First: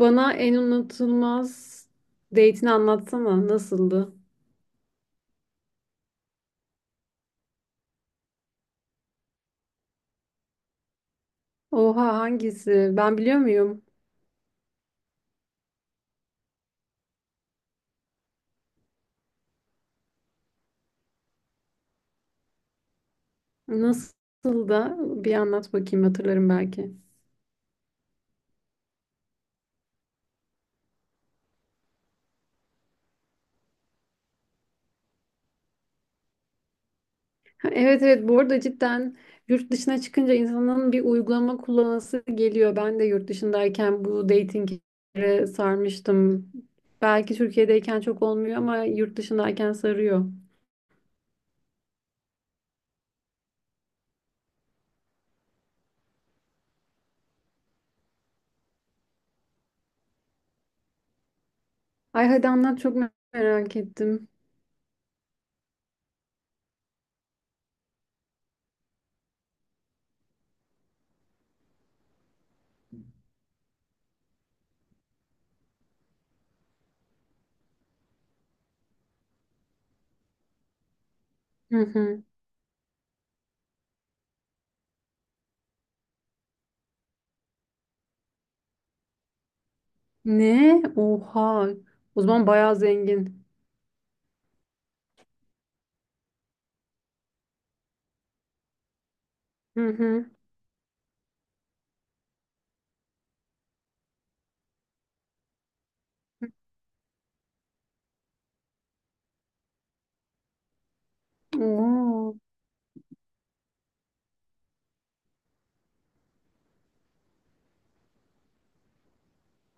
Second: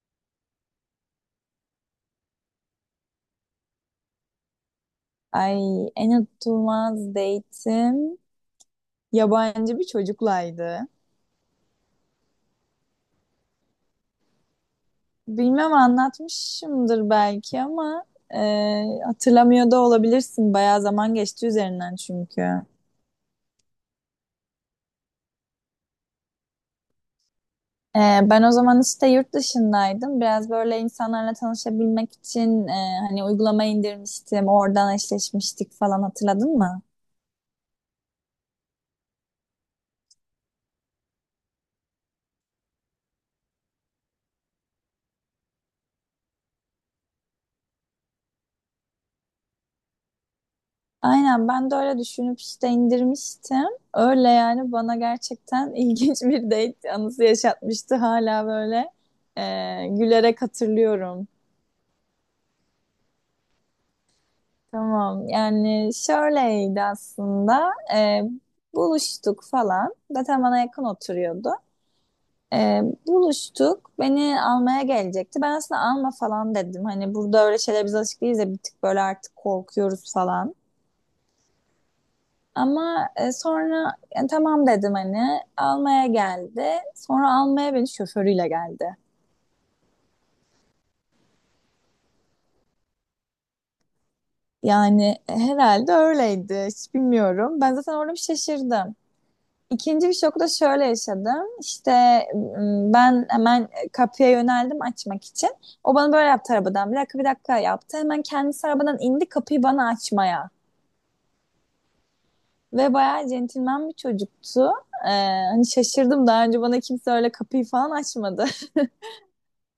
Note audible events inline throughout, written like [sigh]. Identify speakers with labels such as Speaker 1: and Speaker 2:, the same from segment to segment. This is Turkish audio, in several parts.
Speaker 1: Bana en unutulmaz date'ini anlatsana. Nasıldı?
Speaker 2: Ay en unutulmaz date'im yabancı bir çocuklaydı.
Speaker 1: Oha, hangisi? Ben biliyor muyum?
Speaker 2: Bilmem anlatmışımdır belki ama e, hatırlamıyor da olabilirsin. Bayağı zaman geçti üzerinden çünkü.
Speaker 1: Nasıl da, bir anlat bakayım, hatırlarım belki.
Speaker 2: E, Ben o zaman işte yurt dışındaydım. Biraz böyle insanlarla tanışabilmek için hani uygulama indirmiştim. Oradan eşleşmiştik falan hatırladın mı?
Speaker 1: Ha, evet evet, bu arada cidden yurt dışına çıkınca insanın bir uygulama kullanası geliyor. Ben de yurt dışındayken bu datinglere sarmıştım. Belki Türkiye'deyken çok olmuyor ama yurt dışındayken sarıyor.
Speaker 2: Aynen ben de öyle düşünüp işte indirmiştim. Öyle yani bana gerçekten [laughs] ilginç bir date anısı yaşatmıştı hala böyle e, gülerek hatırlıyorum.
Speaker 1: Ay hadi anlat, çok merak ettim.
Speaker 2: Tamam yani şöyleydi aslında. Buluştuk falan zaten bana yakın oturuyordu. Buluştuk beni almaya gelecekti, ben aslında alma falan dedim, hani burada öyle şeyler biz alışık değiliz ya, bir tık böyle artık korkuyoruz falan.
Speaker 1: Hı hı.
Speaker 2: Ama sonra yani tamam dedim hani almaya geldi. Sonra almaya beni şoförüyle geldi.
Speaker 1: Ne? Oha. O zaman bayağı zengin.
Speaker 2: Yani herhalde öyleydi. Hiç bilmiyorum. Ben zaten orada bir şaşırdım.
Speaker 1: Hı
Speaker 2: İkinci bir
Speaker 1: hı.
Speaker 2: şoku da şöyle yaşadım. İşte ben hemen kapıya yöneldim açmak için. O bana böyle yaptı arabadan. Bir dakika bir dakika yaptı. Hemen kendisi arabadan indi kapıyı bana açmaya.
Speaker 1: Oo.
Speaker 2: Ve bayağı centilmen bir çocuktu. Ee, Hani şaşırdım. Daha önce bana kimse öyle kapıyı falan açmadı.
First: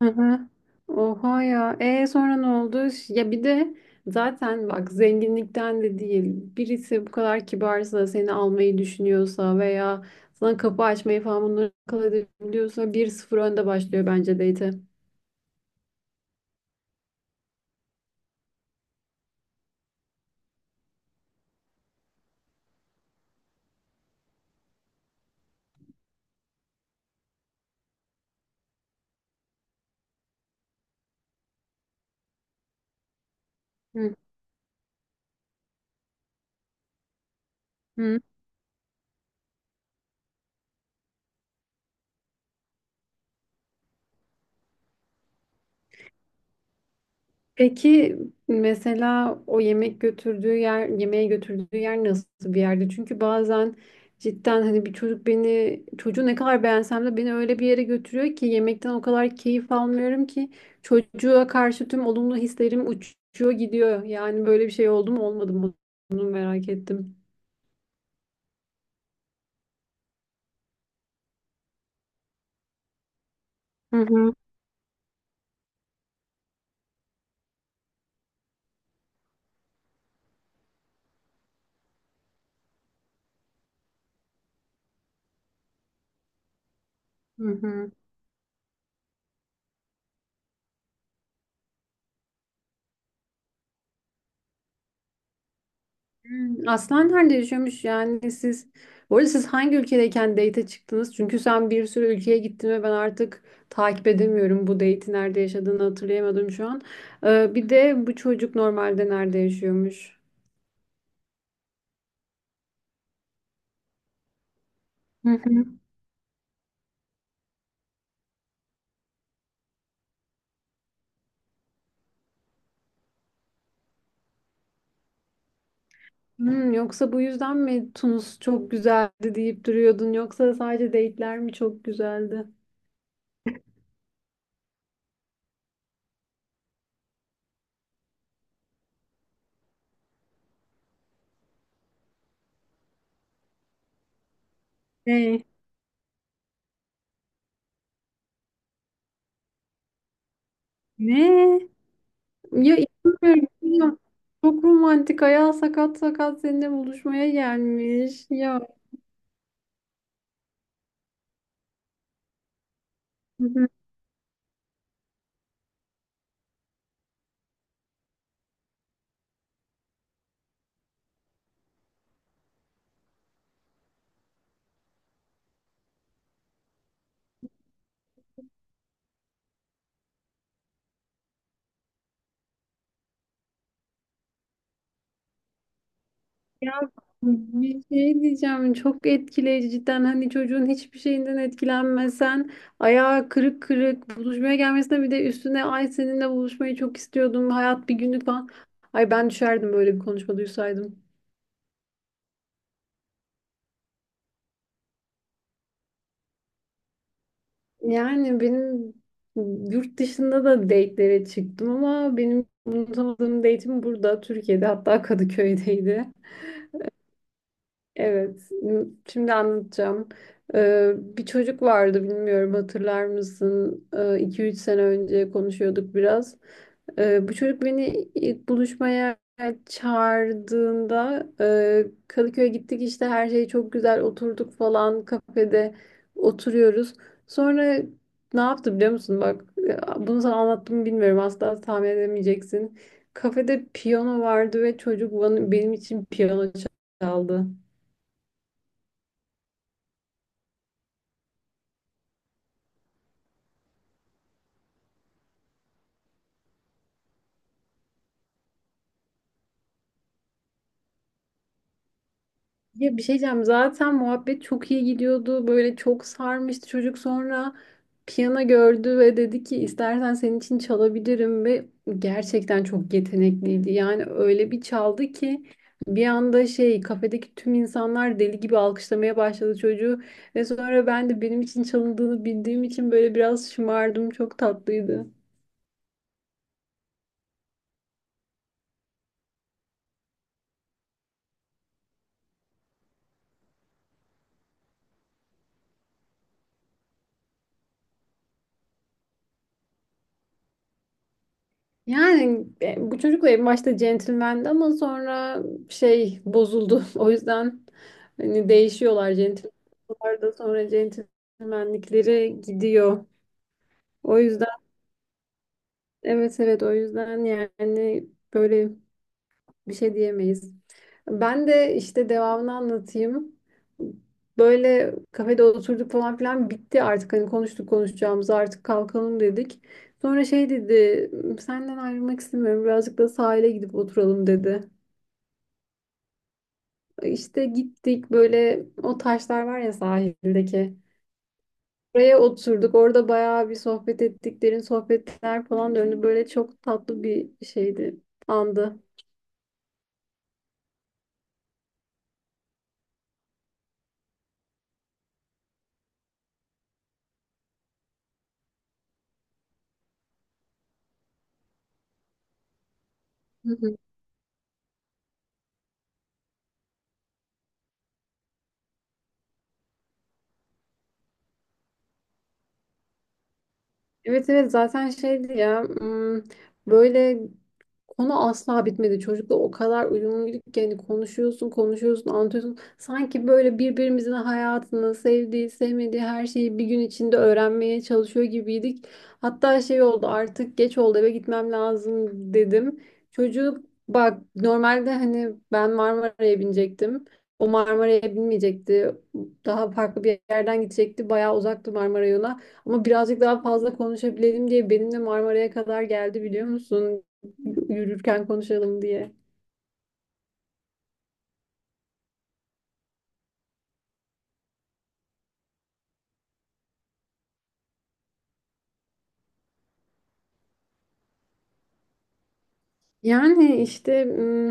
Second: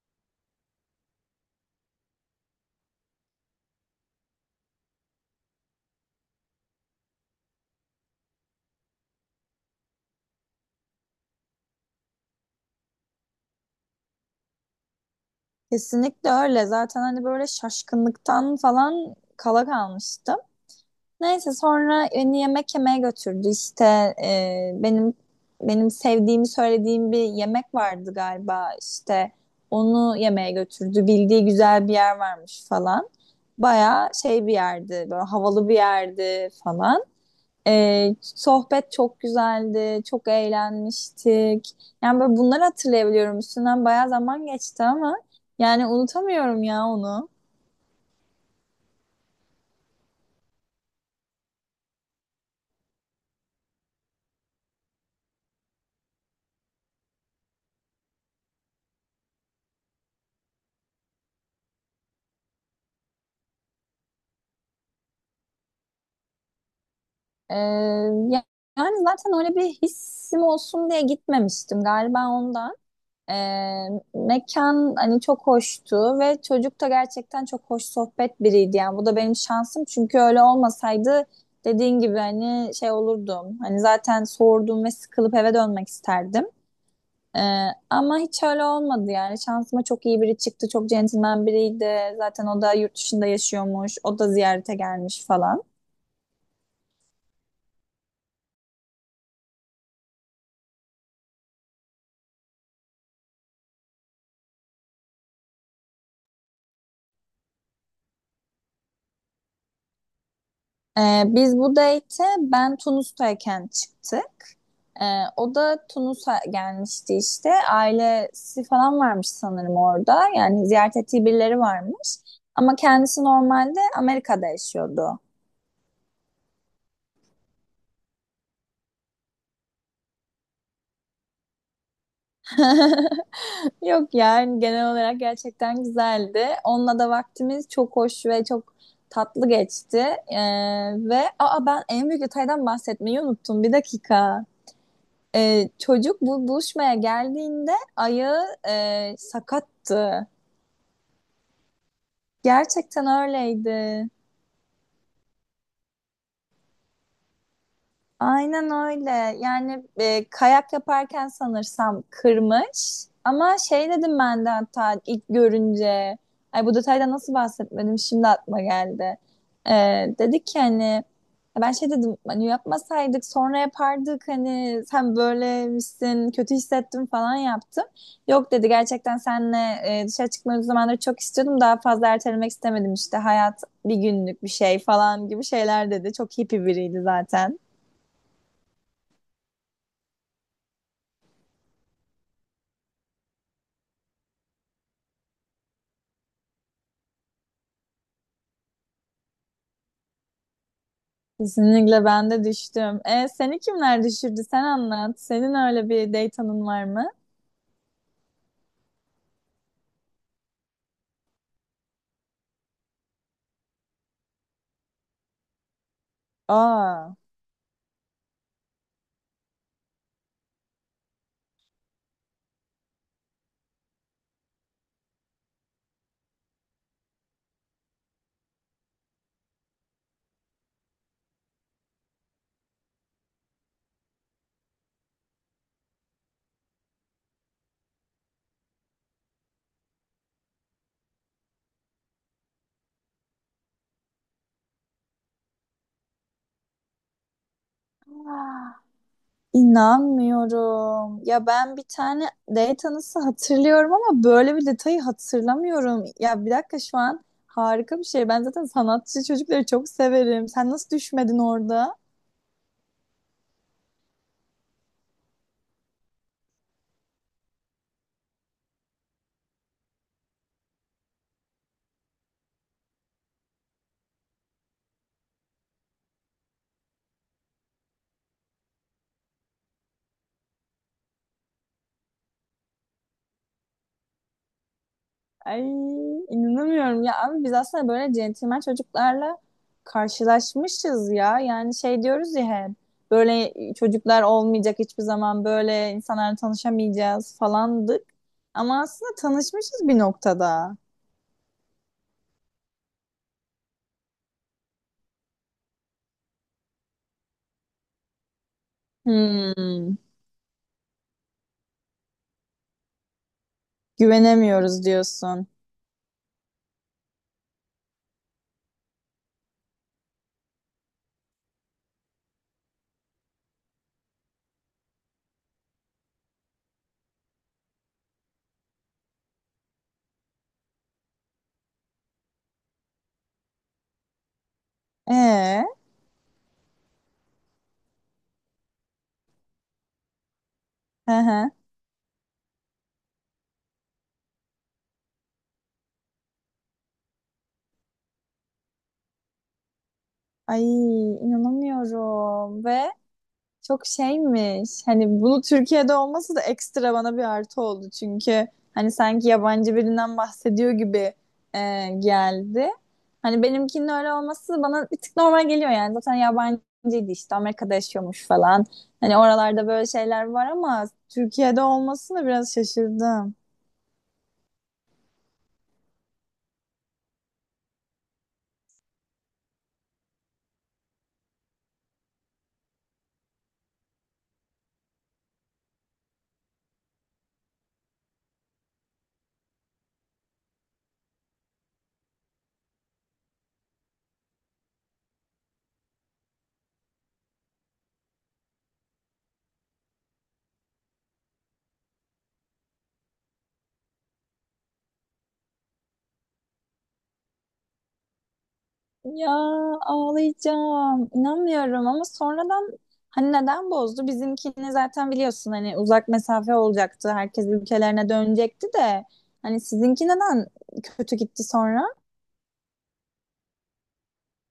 Speaker 1: Hı hı. Oha ya. E sonra ne oldu? Ya bir de zaten bak, zenginlikten de değil. Birisi bu kadar kibarsa, seni almayı düşünüyorsa veya sana kapı açmayı falan bunları akıl edebiliyorsa bir sıfır önde başlıyor bence date'e.
Speaker 2: Kesinlikle öyle. Zaten hani böyle şaşkınlıktan falan kala kalmıştım. Neyse sonra beni yemek yemeye götürdü. İşte e, benim benim sevdiğimi söylediğim bir yemek vardı galiba. İşte onu yemeye götürdü. Bildiği güzel bir yer varmış falan. Baya
Speaker 1: Hı
Speaker 2: şey bir yerdi, böyle havalı bir yerdi falan.
Speaker 1: hı.
Speaker 2: Sohbet çok güzeldi, çok eğlenmiştik. Yani böyle bunları hatırlayabiliyorum. Üstünden bayağı zaman geçti ama yani unutamıyorum ya onu.
Speaker 1: Peki mesela o yemek götürdüğü yer, yemeğe götürdüğü yer nasıl bir yerdi? Çünkü bazen cidden hani bir çocuk beni, çocuğu ne kadar beğensem de beni öyle bir yere götürüyor ki yemekten o kadar keyif almıyorum ki çocuğa karşı tüm olumlu hislerim uçuyor gidiyor. Yani böyle bir şey oldu mu olmadı mı? Bunu merak ettim.
Speaker 2: Ee, ya- Yani zaten öyle bir hissim olsun diye gitmemiştim galiba ondan. Ee,
Speaker 1: Hı hı.
Speaker 2: Mekan hani çok hoştu ve çocuk da gerçekten çok hoş sohbet biriydi. Yani bu da benim şansım çünkü öyle olmasaydı dediğin gibi hani şey olurdum. Hani zaten sordum ve sıkılıp eve dönmek isterdim.
Speaker 1: Hı hı.
Speaker 2: Ama hiç öyle olmadı yani. Şansıma çok iyi biri çıktı. Çok centilmen biriydi. Zaten o da yurt dışında yaşıyormuş. O da ziyarete gelmiş falan.
Speaker 1: Hmm. Aslan nerede yaşıyormuş, yani siz? Bu arada siz hangi ülkedeyken date'e çıktınız? Çünkü sen bir sürü ülkeye gittin ve ben artık takip edemiyorum. Bu date'i nerede yaşadığını hatırlayamadım şu an. Bir de bu çocuk normalde nerede yaşıyormuş?
Speaker 2: Biz bu date'e ben Tunus'tayken çıktık.
Speaker 1: Hı
Speaker 2: O
Speaker 1: hı.
Speaker 2: da Tunus'a gelmişti işte. Ailesi falan varmış sanırım orada. Yani ziyaret ettiği birileri varmış. Ama kendisi normalde Amerika'da yaşıyordu.
Speaker 1: Hmm, yoksa bu yüzden mi Tunus çok güzeldi deyip duruyordun? Yoksa sadece date'ler mi çok güzeldi?
Speaker 2: [laughs] Yok yani genel olarak gerçekten güzeldi. Onunla da vaktimiz çok hoş ve çok tatlı geçti. Ee, Ve aa ben en büyük detaydan bahsetmeyi unuttum. Bir dakika.
Speaker 1: Ne?
Speaker 2: Çocuk bu buluşmaya geldiğinde ayağı sakattı.
Speaker 1: Ne? Ya
Speaker 2: Gerçekten
Speaker 1: inanmıyorum. İnanmıyorum.
Speaker 2: öyleydi.
Speaker 1: Çok romantik. Ayağı sakat sakat seninle buluşmaya gelmiş. Ya.
Speaker 2: Aynen öyle. Yani kayak yaparken sanırsam kırmış. Ama şey dedim ben de hatta ilk görünce. Ay bu detayda nasıl bahsetmedim şimdi aklıma geldi. E, Dedik ki hani ben şey dedim hani yapmasaydık sonra yapardık hani sen böylemişsin kötü hissettim falan yaptım. Yok dedi gerçekten senle dışarı çıkmayı o zamanları çok istiyordum, daha fazla ertelemek istemedim, işte hayat bir günlük bir şey falan gibi şeyler dedi. Çok hippie biriydi zaten.
Speaker 1: Bir şey diyeceğim, çok etkileyici cidden. Hani çocuğun hiçbir şeyinden etkilenmesen ayağı kırık kırık buluşmaya gelmesine, bir de üstüne ay seninle buluşmayı çok istiyordum, hayat bir günlük falan. Ay, ben düşerdim böyle bir konuşma duysaydım.
Speaker 2: Kesinlikle ben de düştüm. Seni kimler düşürdü? Sen anlat. Senin öyle bir date anın var mı?
Speaker 1: Yani benim yurt dışında da date'lere çıktım ama benim unutamadığım date'im burada Türkiye'de, hatta Kadıköy'deydi.
Speaker 2: Aa,
Speaker 1: Evet, şimdi anlatacağım. Bir çocuk vardı, bilmiyorum hatırlar mısın? 2 üç sene önce konuşuyorduk biraz. Bu çocuk beni ilk buluşmaya çağırdığında Kadıköy'e gittik, işte her şey çok güzel, oturduk falan kafede, oturuyoruz. Sonra ne yaptı biliyor musun? Bak, bunu sana anlattım mı bilmiyorum, asla tahmin edemeyeceksin. Kafede piyano vardı ve çocuk bana, benim için piyano çaldı.
Speaker 2: inanmıyorum. Ya ben bir tane date anısı hatırlıyorum ama böyle bir detayı hatırlamıyorum. Ya bir dakika, şu an harika bir şey. Ben zaten sanatçı çocukları çok severim. Sen nasıl düşmedin orada?
Speaker 1: Ya bir şey diyeceğim. Zaten muhabbet çok iyi gidiyordu. Böyle çok sarmıştı çocuk. Sonra piyano gördü ve dedi ki istersen senin için çalabilirim, ve gerçekten çok yetenekliydi. Yani öyle bir çaldı ki bir anda şey, kafedeki tüm insanlar deli gibi alkışlamaya başladı çocuğu, ve sonra ben de benim için çalındığını bildiğim için böyle biraz şımardım. Çok tatlıydı.
Speaker 2: Ay inanamıyorum ya abi, biz aslında böyle centilmen çocuklarla karşılaşmışız ya. Yani şey diyoruz ya hep, böyle çocuklar olmayacak, hiçbir zaman böyle insanlarla tanışamayacağız falandık. Ama aslında tanışmışız bir noktada.
Speaker 1: Yani bu çocukla en başta centilmendi ama sonra şey bozuldu. [laughs] O yüzden hani değişiyorlar
Speaker 2: Hmm,
Speaker 1: centilmenler da sonra centilmenlikleri gidiyor. O yüzden
Speaker 2: güvenemiyoruz diyorsun.
Speaker 1: evet evet, o yüzden yani böyle bir şey diyemeyiz. Ben de işte devamını anlatayım. Böyle kafede oturduk falan filan, bitti artık. Hani konuştuk konuşacağımızı, artık kalkalım dedik. Sonra şey dedi, senden ayrılmak istemiyorum, birazcık da sahile gidip oturalım dedi.
Speaker 2: Ee,
Speaker 1: İşte gittik, böyle o taşlar var ya sahildeki.
Speaker 2: hı hı.
Speaker 1: Oraya oturduk. Orada bayağı bir sohbet ettik. Derin sohbetler falan döndü. Böyle çok tatlı bir şeydi, andı.
Speaker 2: Ay inanamıyorum ve çok şeymiş. Hani bunu Türkiye'de olması da ekstra bana bir artı oldu. Çünkü hani sanki yabancı birinden bahsediyor gibi geldi. Hani benimkinin öyle olması bana bir tık normal geliyor yani. Zaten yabancıydı işte Amerika'da yaşıyormuş falan. Hani oralarda böyle şeyler var ama Türkiye'de olmasına biraz şaşırdım.
Speaker 1: Evet evet, zaten şeydi ya, böyle konu asla bitmedi. Çocukla o kadar uyumluyduk ki hani konuşuyorsun konuşuyorsun anlatıyorsun. Sanki böyle birbirimizin hayatını, sevdiği sevmediği her şeyi bir gün içinde öğrenmeye çalışıyor gibiydik. Hatta şey oldu, artık geç oldu eve gitmem lazım dedim. Çocuk, bak normalde hani ben Marmara'ya binecektim. O Marmara'ya binmeyecekti. Daha farklı bir yerden gidecekti. Bayağı uzaktı Marmara yolu. Ama birazcık daha fazla konuşabilelim diye benimle Marmara'ya kadar geldi biliyor musun? Yürürken konuşalım diye.
Speaker 2: Ya ağlayacağım. İnanmıyorum ama sonradan hani neden bozdu? Bizimkini zaten biliyorsun hani uzak mesafe olacaktı. Herkes ülkelerine dönecekti de hani sizinki neden kötü gitti sonra?
Speaker 1: Yani işte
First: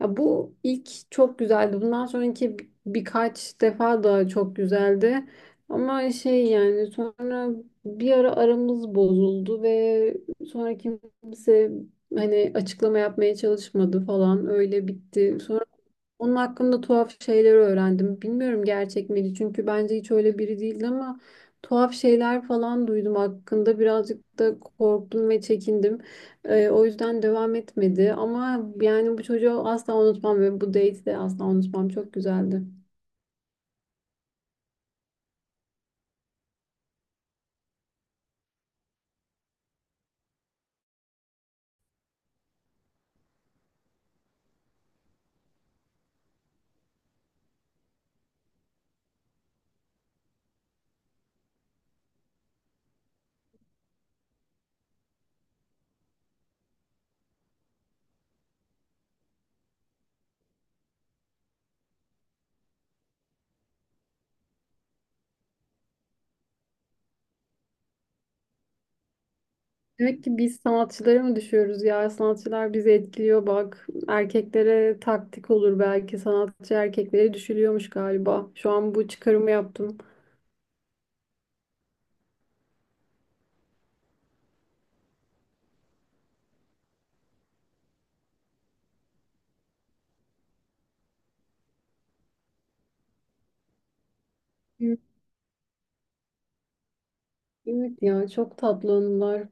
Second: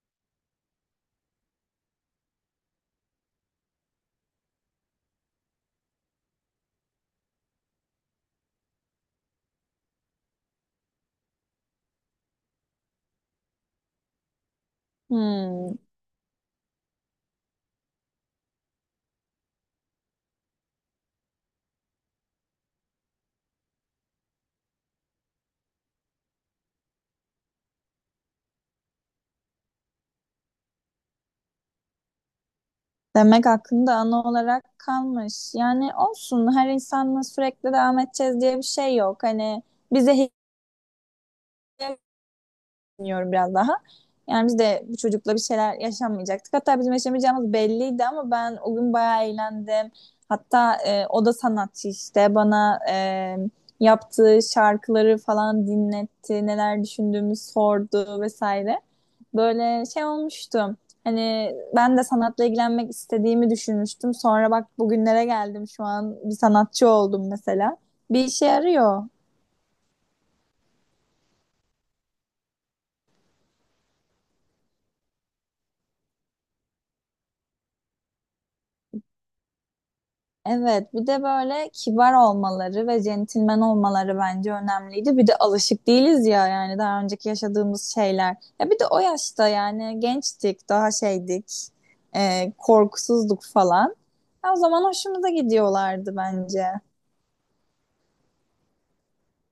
Speaker 1: ya bu ilk çok güzeldi. Bundan sonraki birkaç defa daha çok güzeldi. Ama şey yani sonra bir ara aramız bozuldu ve sonra kimse hani açıklama yapmaya çalışmadı falan, öyle bitti. Sonra
Speaker 2: Hmm.
Speaker 1: onun hakkında tuhaf şeyler öğrendim. Bilmiyorum gerçek miydi, çünkü bence hiç öyle biri değildi, ama tuhaf şeyler falan duydum hakkında. Birazcık da korktum ve çekindim. O yüzden devam etmedi ama yani bu çocuğu asla unutmam ve bu date'i de asla unutmam. Çok güzeldi.
Speaker 2: Demek aklında ana olarak kalmış. Yani olsun, her insanla sürekli devam edeceğiz diye bir şey yok. Hani bize hediye düşünüyorum biraz daha. Yani biz de bu çocukla bir şeyler yaşamayacaktık. Hatta bizim yaşamayacağımız belliydi ama ben o gün bayağı eğlendim. Hatta o da sanatçı işte bana yaptığı şarkıları falan dinletti, neler düşündüğümü sordu vesaire. Böyle şey olmuştu. Hani ben de sanatla ilgilenmek istediğimi düşünmüştüm. Sonra bak bugünlere geldim, şu an bir sanatçı oldum mesela. Bir işe yarıyor.
Speaker 1: Demek ki biz sanatçılara mı düşüyoruz ya? Sanatçılar bizi etkiliyor bak. Erkeklere taktik olur belki. Sanatçı erkeklere düşülüyormuş galiba. Şu an bu çıkarımı yaptım.
Speaker 2: Evet, bir de böyle kibar olmaları ve centilmen olmaları bence önemliydi. Bir de alışık değiliz ya yani daha önceki yaşadığımız şeyler. Ya bir de o yaşta yani gençtik, daha şeydik, korkusuzduk falan. Ya o zaman hoşumuza gidiyorlardı bence.
Speaker 1: Evet ya, çok tatlı anılar.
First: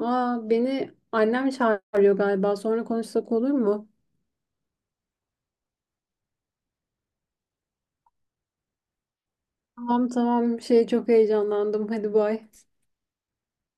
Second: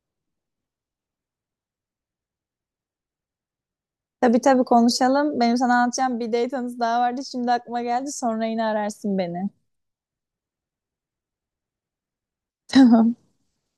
Speaker 1: Aa, beni annem çağırıyor galiba. Sonra konuşsak olur mu?
Speaker 2: Tabii tabii konuşalım. Benim sana anlatacağım bir date anısı daha vardı. Şimdi aklıma geldi. Sonra yine ararsın beni.
Speaker 1: Tamam tamam, şey çok heyecanlandım. Hadi bay.
Speaker 2: [laughs] Tamam.